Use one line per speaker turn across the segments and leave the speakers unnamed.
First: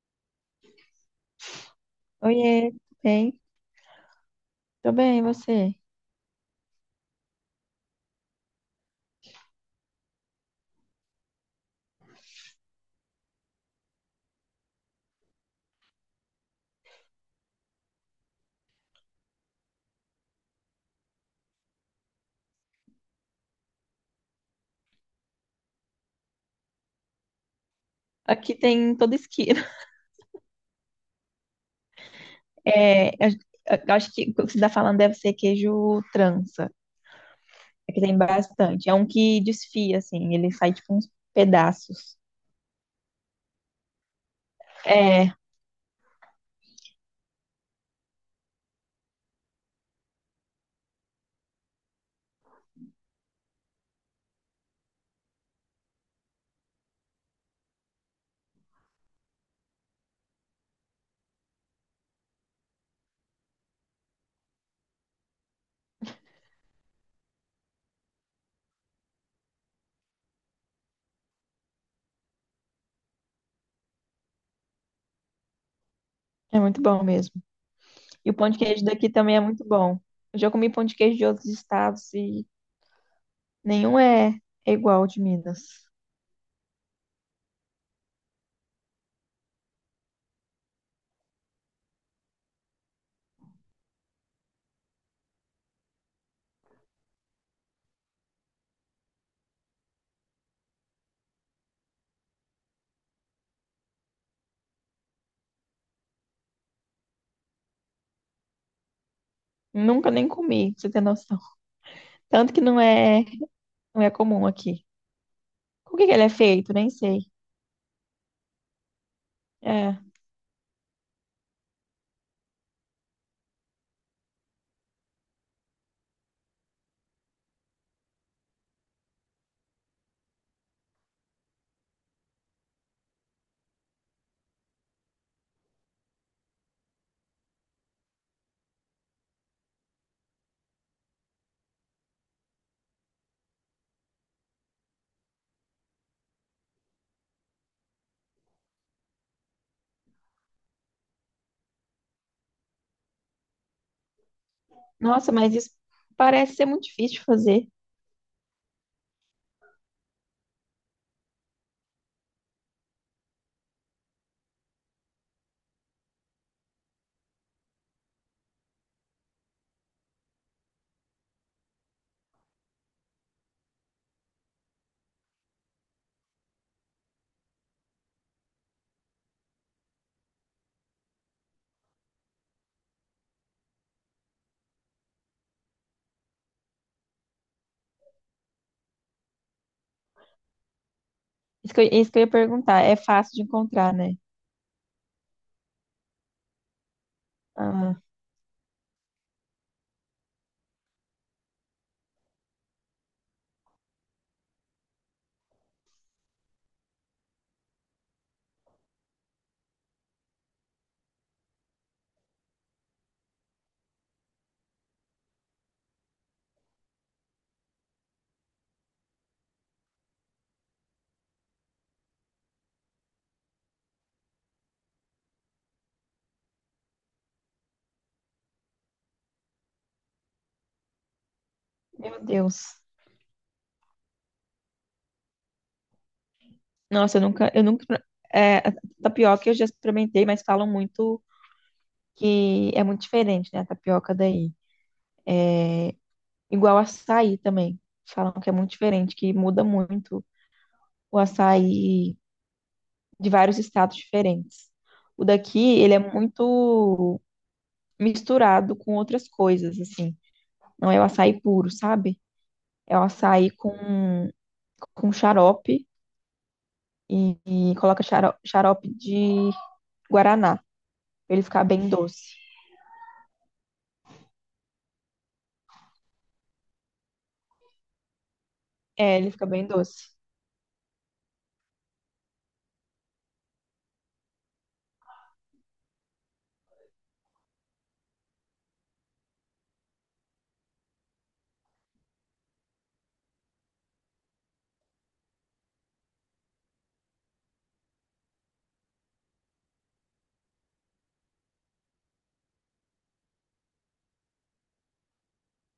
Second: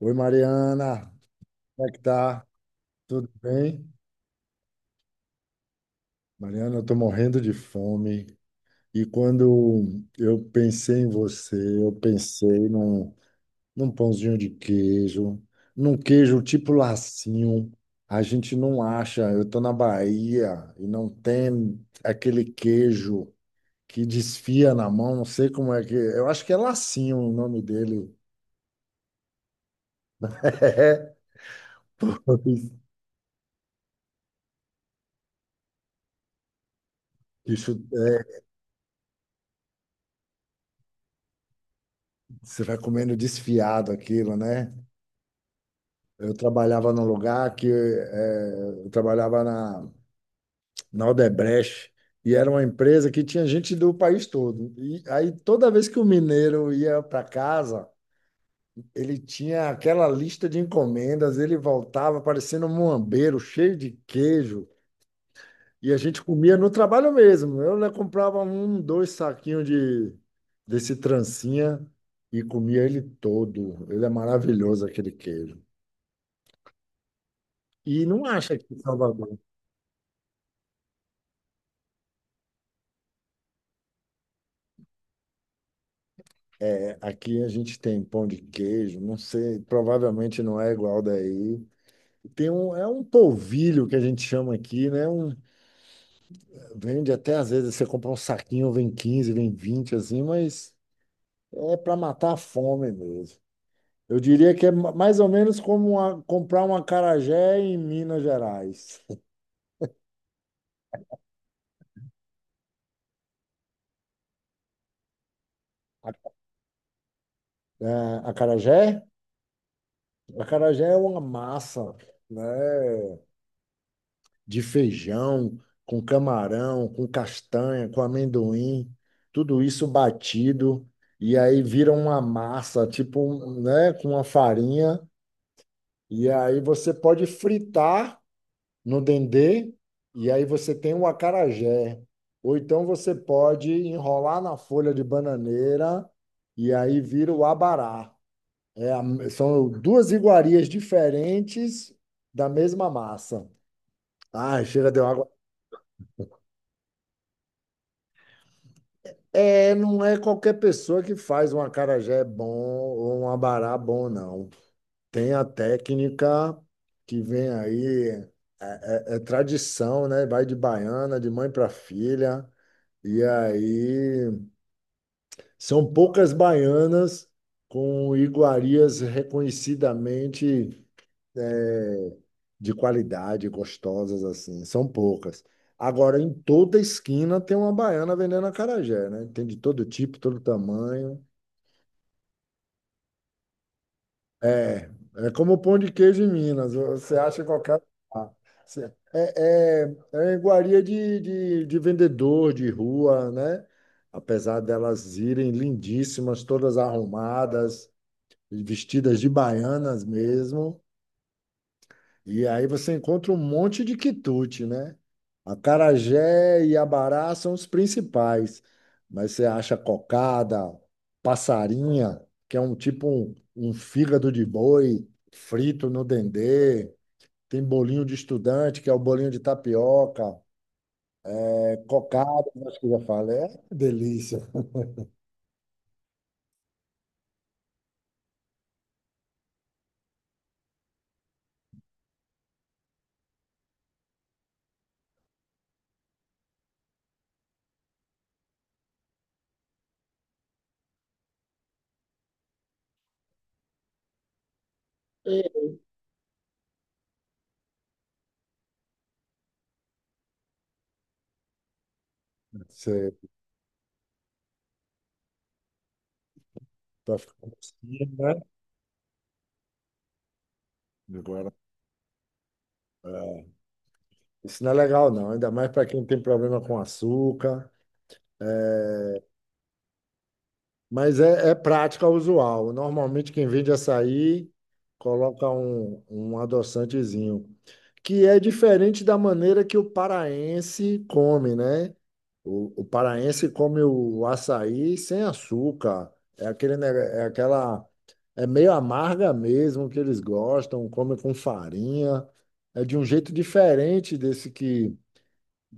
Oi, Mariana, como é que tá?
Oiê, tudo
Tudo
bem?
bem?
Tô bem, e você?
Mariana, eu tô morrendo de fome. E quando eu pensei em você, eu pensei num, num pãozinho de queijo, num queijo tipo lacinho. A gente não acha, eu tô na Bahia e não tem aquele queijo que desfia na mão, não sei como é que. Eu acho que é lacinho o nome dele.
Aqui tem em toda esquina.
É, pois,
É, eu, eu acho que o que você está falando deve ser queijo trança.
isso,
Aqui tem
é,
bastante. É um que desfia, assim, ele sai tipo uns pedaços.
você vai comendo desfiado aquilo, né?
É,
Eu trabalhava num lugar que eu trabalhava na, na Odebrecht e era uma empresa que tinha gente do país todo. E aí toda vez que o mineiro ia para casa, ele tinha aquela lista de encomendas, ele voltava parecendo um muambeiro, cheio de queijo, e a gente comia no trabalho mesmo. Eu, né, comprava um, dois saquinhos de desse trancinha e comia ele todo. Ele é maravilhoso aquele queijo.
é muito bom mesmo.
E não
E o pão
acha
de
que em
queijo daqui também
Salvador.
é muito bom. Eu já comi pão de queijo de outros estados e nenhum é, é igual ao de Minas.
Aqui a gente tem pão de queijo, não sei, provavelmente não é igual daí. Tem um, é um polvilho que a gente chama aqui, né? Um, vende até às vezes você compra um saquinho, vem 15, vem 20, assim, mas é para matar a fome mesmo. Eu diria que é mais ou menos como uma- comprar um acarajé em Minas Gerais.
Nunca nem comi, pra você ter noção. Tanto que não é comum aqui. Com o que que
A,
ele é feito? Nem sei.
é, acarajé?
É.
Acarajé é uma massa, né? De feijão, com camarão, com castanha, com amendoim, tudo isso batido, e aí vira uma massa, tipo, um, né, com uma farinha, e aí você pode fritar no dendê, e aí você tem o acarajé. Ou então você pode enrolar na folha de bananeira, e aí vira o abará. É são duas iguarias diferentes da mesma massa. Ai, chega, deu água.
Nossa, mas isso parece ser muito difícil de fazer.
É, não é qualquer pessoa que faz um acarajé bom ou um abará bom, não. Tem a técnica que vem aí, é tradição, né? Vai de baiana, de mãe para filha. E aí são poucas baianas com iguarias reconhecidamente de qualidade, gostosas assim, são poucas. Agora, em toda esquina tem uma baiana vendendo acarajé, né? Tem de todo tipo, todo tamanho.
Isso que eu ia perguntar. É fácil de encontrar, né?
É, é como o pão de queijo em Minas, você acha em qualquer
Ah,
lugar. Você- É, é, é iguaria de vendedor de rua, né? Apesar delas irem lindíssimas, todas arrumadas, vestidas de baianas mesmo. E aí você encontra um monte de quitute, né? Acarajé e abará são os principais, mas você acha cocada, passarinha, que é um tipo um fígado de boi frito no dendê, tem bolinho de estudante, que é o bolinho de tapioca, é
meu
cocada,
Deus.
acho que eu já falei, é uma delícia.
Nossa, eu nunca. A tapioca eu já experimentei, mas falam muito que é muito diferente, né? A tapioca daí. Igual açaí também. Falam que é muito diferente, que muda muito o açaí de vários estados diferentes. O
É.
daqui, ele é muito misturado com outras coisas, assim. Não é o açaí puro, sabe? É o
Você
açaí com xarope
para
e,
ficar
e coloca
assim, né?
xarope de guaraná, pra ele
Agora,
ficar bem doce.
é, isso não é legal não, ainda mais para quem tem problema com açúcar. É,
É, ele fica bem doce.
mas é, é prática usual. Normalmente quem vende açaí coloca um adoçantezinho, que é diferente da maneira que o paraense come, né? O paraense come o açaí sem açúcar. É aquele, é aquela, é meio amarga mesmo que eles gostam, come com farinha. É de um jeito diferente desse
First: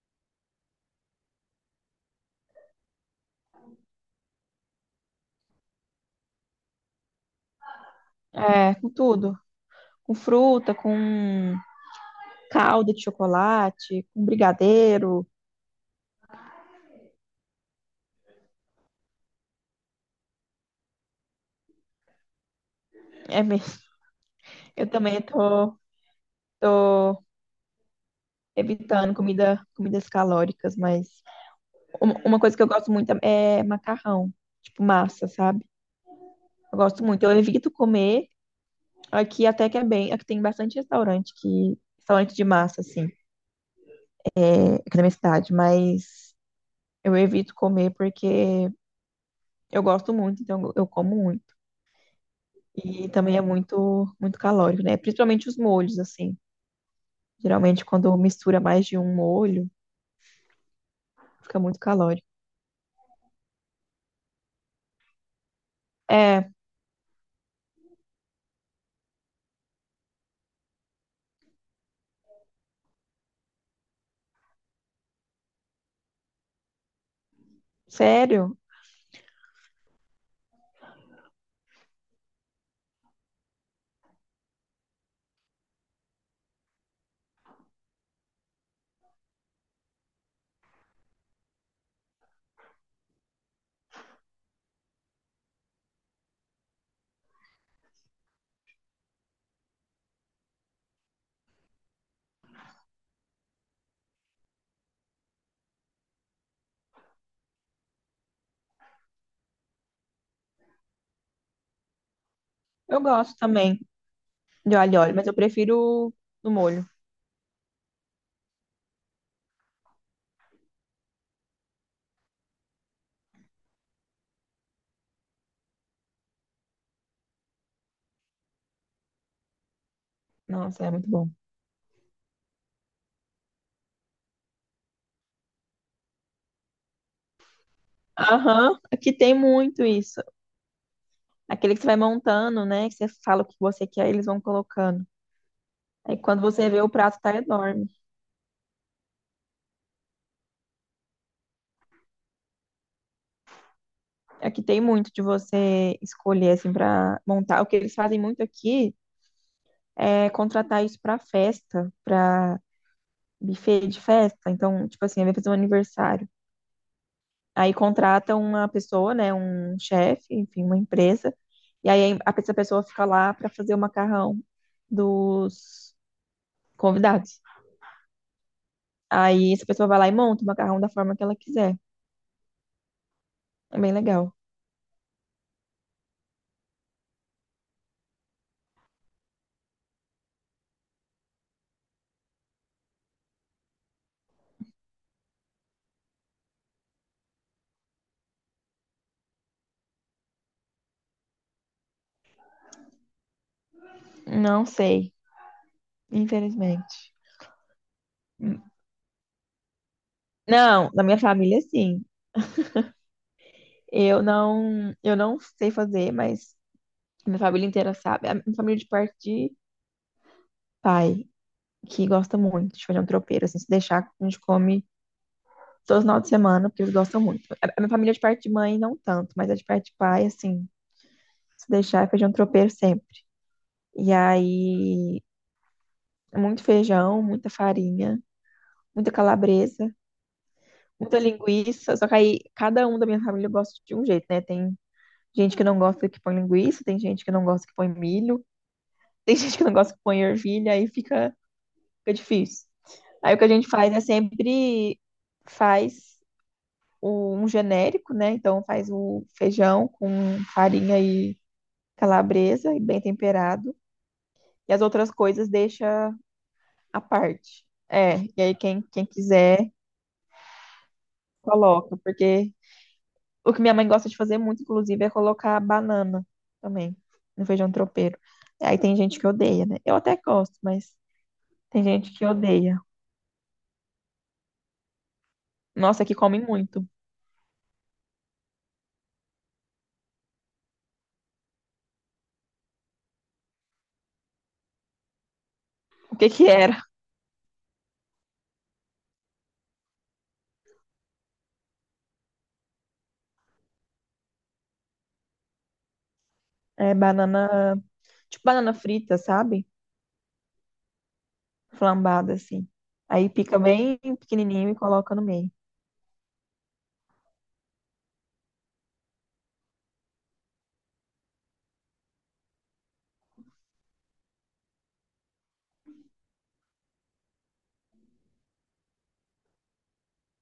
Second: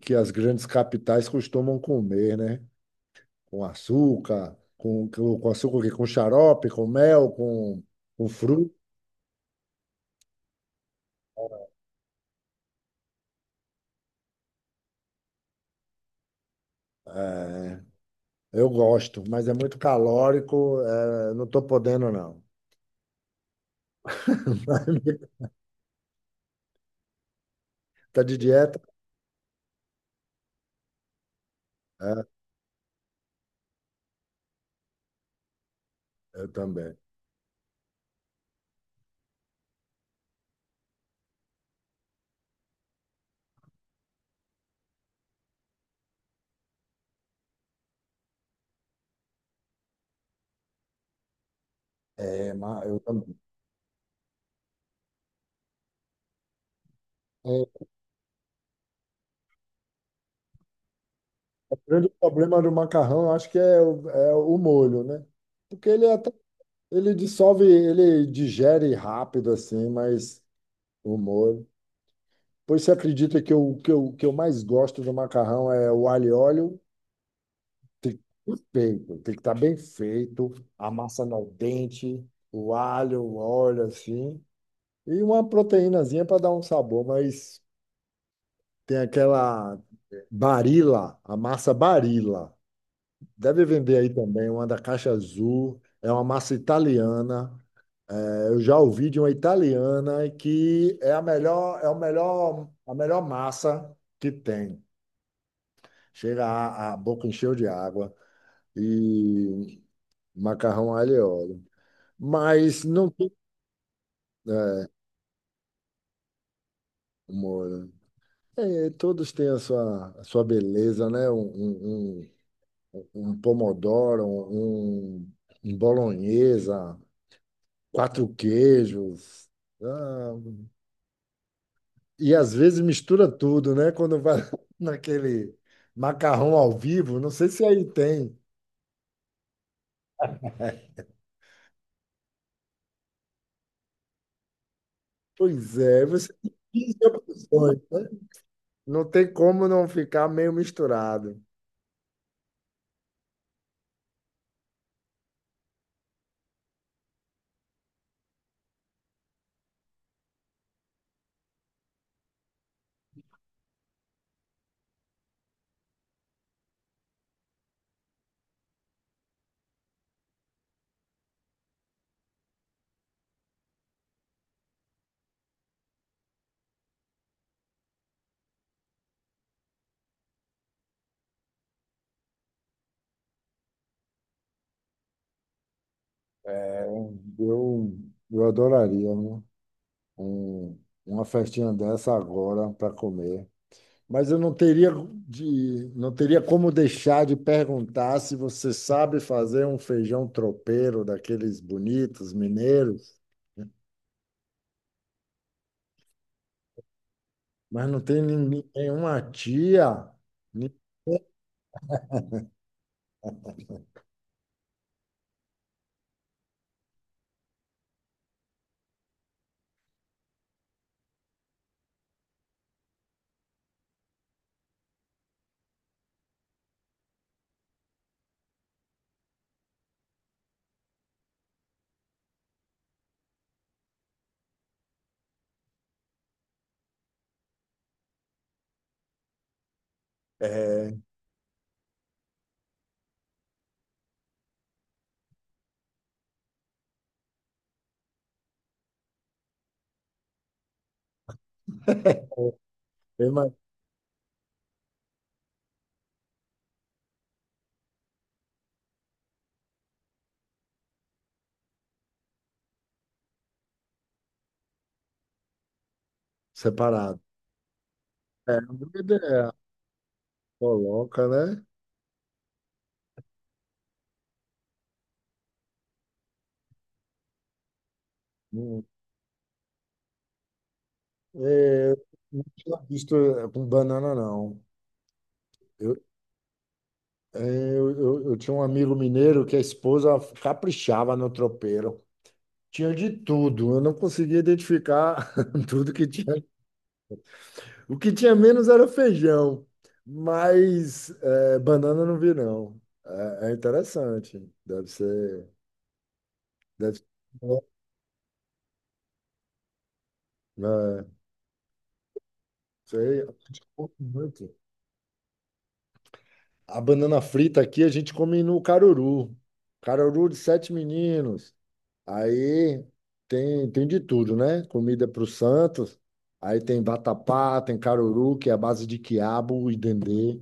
que as grandes capitais costumam comer, né? Com açúcar, com, com açúcar, o quê? Com xarope, com mel, com fruta.
É, com tudo. Com fruta, com calda de chocolate, com brigadeiro.
É, eu gosto, mas é muito calórico, é, não estou podendo, não.
É mesmo. Eu também tô
Tá de dieta?
evitando comida, comidas calóricas, mas uma
É,
uma coisa que eu gosto muito é macarrão, tipo massa, sabe?
eu
Eu
também.
gosto muito. Eu evito comer aqui até que é bem, aqui tem bastante restaurante que restaurante de massa assim, é, aqui na minha cidade, mas eu evito comer porque eu gosto muito, então eu como muito.
É, eu
E
também.
também é muito, muito calórico, né? Principalmente os molhos, assim.
É,
Geralmente, quando mistura mais de um molho, fica
o
muito
grande
calórico.
problema do macarrão, eu acho que é, é o molho, né? Porque ele é até,
É,
ele dissolve, ele digere rápido, assim, mas o molho. Pois você acredita que o que eu mais gosto do macarrão é o alho e óleo. Tem que
sério?
ser feito, tem que estar bem feito, a massa no dente, o alho, o óleo assim, e uma proteínazinha para dar um sabor, mas tem aquela Barilla, a massa Barilla. Deve vender aí também, uma da caixa azul, é uma massa italiana. É, eu já ouvi de uma italiana que é a melhor, a melhor massa que tem. Chega a boca encheu de água e macarrão alho e óleo. Mas
Eu
não tem
gosto também de
é,
alho e óleo, mas eu prefiro no molho.
humor. Né? É, todos têm a sua beleza, né? Um pomodoro, um bolonhesa, quatro queijos. Ah,
Nossa, é muito bom.
e às vezes mistura tudo, né? Quando vai naquele macarrão ao vivo, não sei se aí tem.
Aham, aqui tem muito isso. Aquele que você vai montando, né? Que você fala o que você quer, eles vão colocando.
Pois é,
Aí
você
quando
tem
você vê, o
15
prato tá
opções,
enorme.
né? Não tem como não ficar meio misturado.
Aqui tem muito de você escolher, assim, para montar. O que eles fazem muito aqui é contratar isso para festa, para buffet de festa. Então, tipo assim, vai fazer um aniversário. Aí contrata uma pessoa, né, um chefe, enfim, uma empresa. Essa pessoa fica lá para fazer o macarrão dos convidados. Aí essa pessoa vai lá e monta o macarrão da forma que ela quiser. É bem legal.
Eu, eu adoraria, né? um- uma festinha dessa agora para comer. Mas eu não teria de, não teria como deixar de perguntar se você sabe fazer um feijão tropeiro daqueles bonitos mineiros, né?
Não sei, infelizmente.
Mas não tem ninguém- nenhuma tia. Ni-
Não, na minha família, sim. Eu não sei fazer, mas minha família inteira sabe. A minha família é de parte de pai, que gosta muito de fazer um tropeiro, assim, se deixar, a gente come todo final de semana, porque eles gostam muito. A minha família é de parte de mãe, não tanto, mas a de parte de pai, assim, se deixar, é feijão tropeiro sempre. E aí, muito feijão, muita farinha, muita calabresa,
é,
muita linguiça. Só que aí, cada um da minha família gosta de um jeito, né? Tem gente que não gosta que põe linguiça, tem gente que não gosta que põe milho. Tem gente que não gosta que põe ervilha, fica difícil.
é
Aí o que a
mais
gente faz é sempre faz um genérico, né? Então faz o feijão com farinha e calabresa e bem temperado. E as outras coisas deixa à
separado.
parte. É, e aí
É uma boa
quem
ideia.
quiser
Coloca, né?
coloca, porque o que minha mãe gosta de fazer muito, inclusive, é colocar banana também no feijão tropeiro. Aí
Hum,
tem gente que odeia, né? Eu até gosto, mas tem
é,
gente que
não tinha
odeia.
visto é, com banana, não. Eu,
Nossa, que come muito.
é, eu tinha um amigo mineiro que a esposa caprichava no tropeiro. Tinha de tudo. Eu não conseguia identificar tudo que
O que
tinha.
que era?
O que tinha menos era feijão, mas é, banana eu não vi, não. É, é interessante. Deve ser. Deve
É
ser. Bom,
banana, tipo banana frita, sabe?
né?
Flambada, assim.
Sei,
Aí
a
pica
gente come
bem
muito.
pequenininho e coloca no meio.
A banana frita aqui a gente come no caruru. Caruru de sete meninos. Aí Tem, tem de tudo, né? Comida para os santos. Aí tem vatapá, tem caruru, que é a base de quiabo e dendê.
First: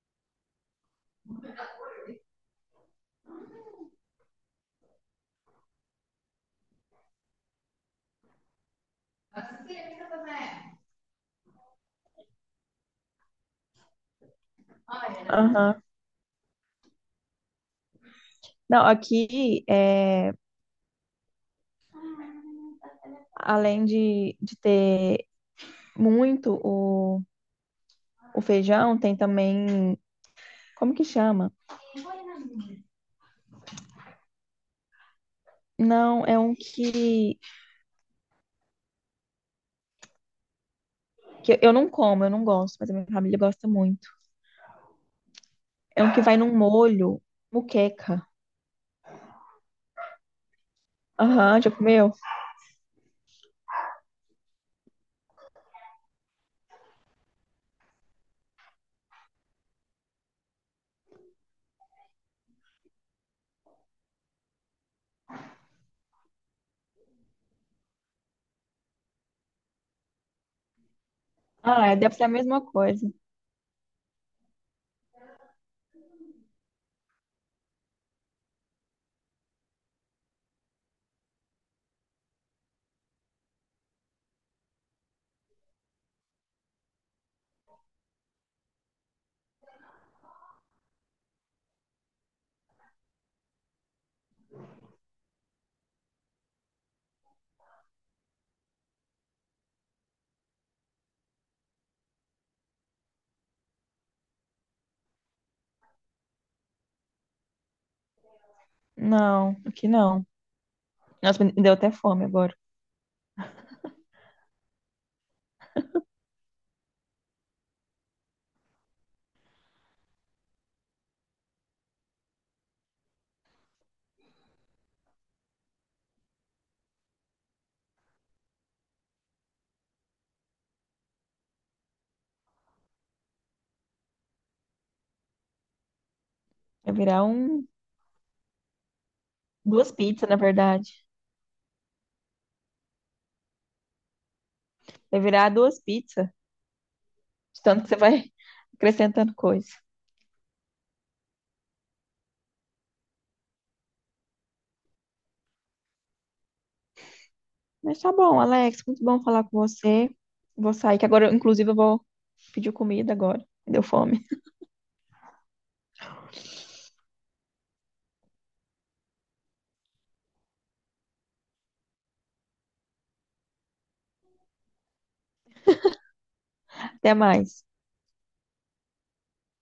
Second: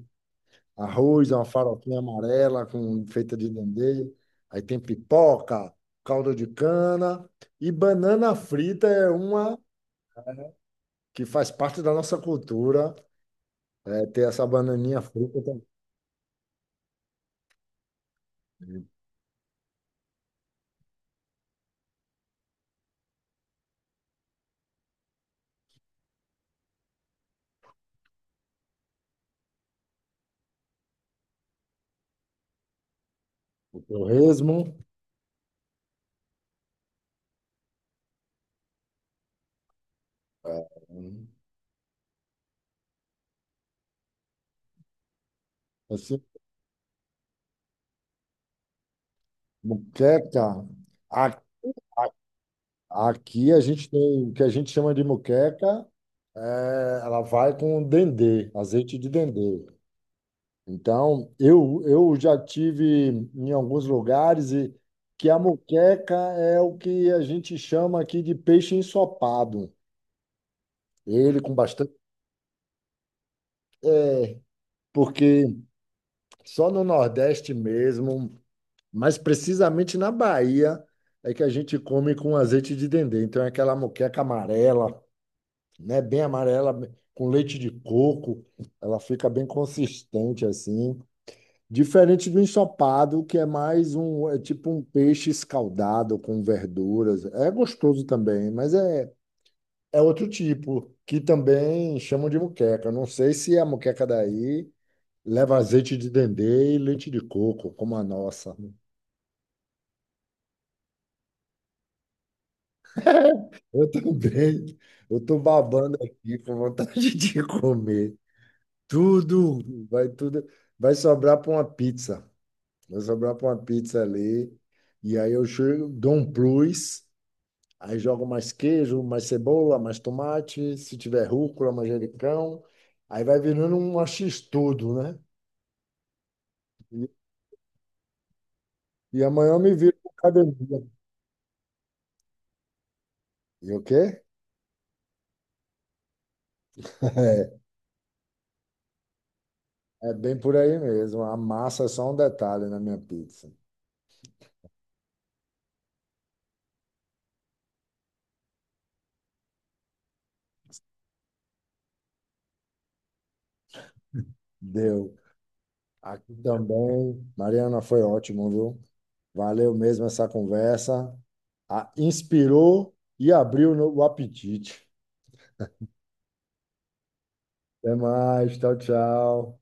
Arroz, é uma farofinha amarela com, feita de dendê. Aí tem pipoca, caldo de cana. E banana frita é uma que faz parte da nossa cultura. É, ter essa bananinha frita também.
Aham. Não, aqui, é, além de ter muito o feijão, tem também. Como que chama?
O torresmo,
Não, é um
é,
que eu não como, eu não gosto, mas a minha família gosta muito. É um
assim,
que vai num molho, muqueca.
moqueca.
Aham, já comeu?
Aqui a gente tem o que a gente chama de moqueca, é, ela vai com dendê, azeite de dendê. Então, eu já tive em alguns lugares e que a moqueca é o que a gente chama aqui de peixe ensopado. Ele com
Ah,
bastante.
é, deve ser a mesma coisa.
É, porque só no Nordeste mesmo, mas precisamente na Bahia, é que a gente come com azeite de dendê. Então, é aquela moqueca amarela, né? Bem amarela, com leite de coco. Ela fica bem consistente assim. Diferente do ensopado, que é mais um, é tipo um peixe escaldado com verduras. É gostoso também, mas é, é outro tipo, que também chamam de moqueca. Eu não sei se a moqueca daí leva azeite de dendê e leite de coco, como a nossa.
Não, aqui não. Nossa, me deu até fome agora.
Eu também, eu tô babando aqui com vontade de comer. Tudo, vai sobrar para uma pizza. Vai sobrar para uma pizza ali. E aí eu chego, dou um plus, aí jogo mais queijo, mais cebola, mais tomate, se tiver rúcula, manjericão. Aí vai virando um x-tudo, né?
Vai
E,
virar um,
e amanhã eu me
duas
viro com
pizzas, na
academia.
verdade.
E o quê?
Vai virar duas pizzas, de tanto que você vai acrescentando coisa.
É bem por aí mesmo. A massa é só um detalhe na minha pizza.
Mas tá bom, Alex, muito bom falar com você. Vou sair, que agora, inclusive, eu vou pedir comida agora. Deu fome.
Deu. Aqui também. Mariana, foi ótimo, viu? Valeu mesmo essa conversa. Ah, inspirou e abriu no- o apetite.
Até mais.
Até mais. Tchau, tchau.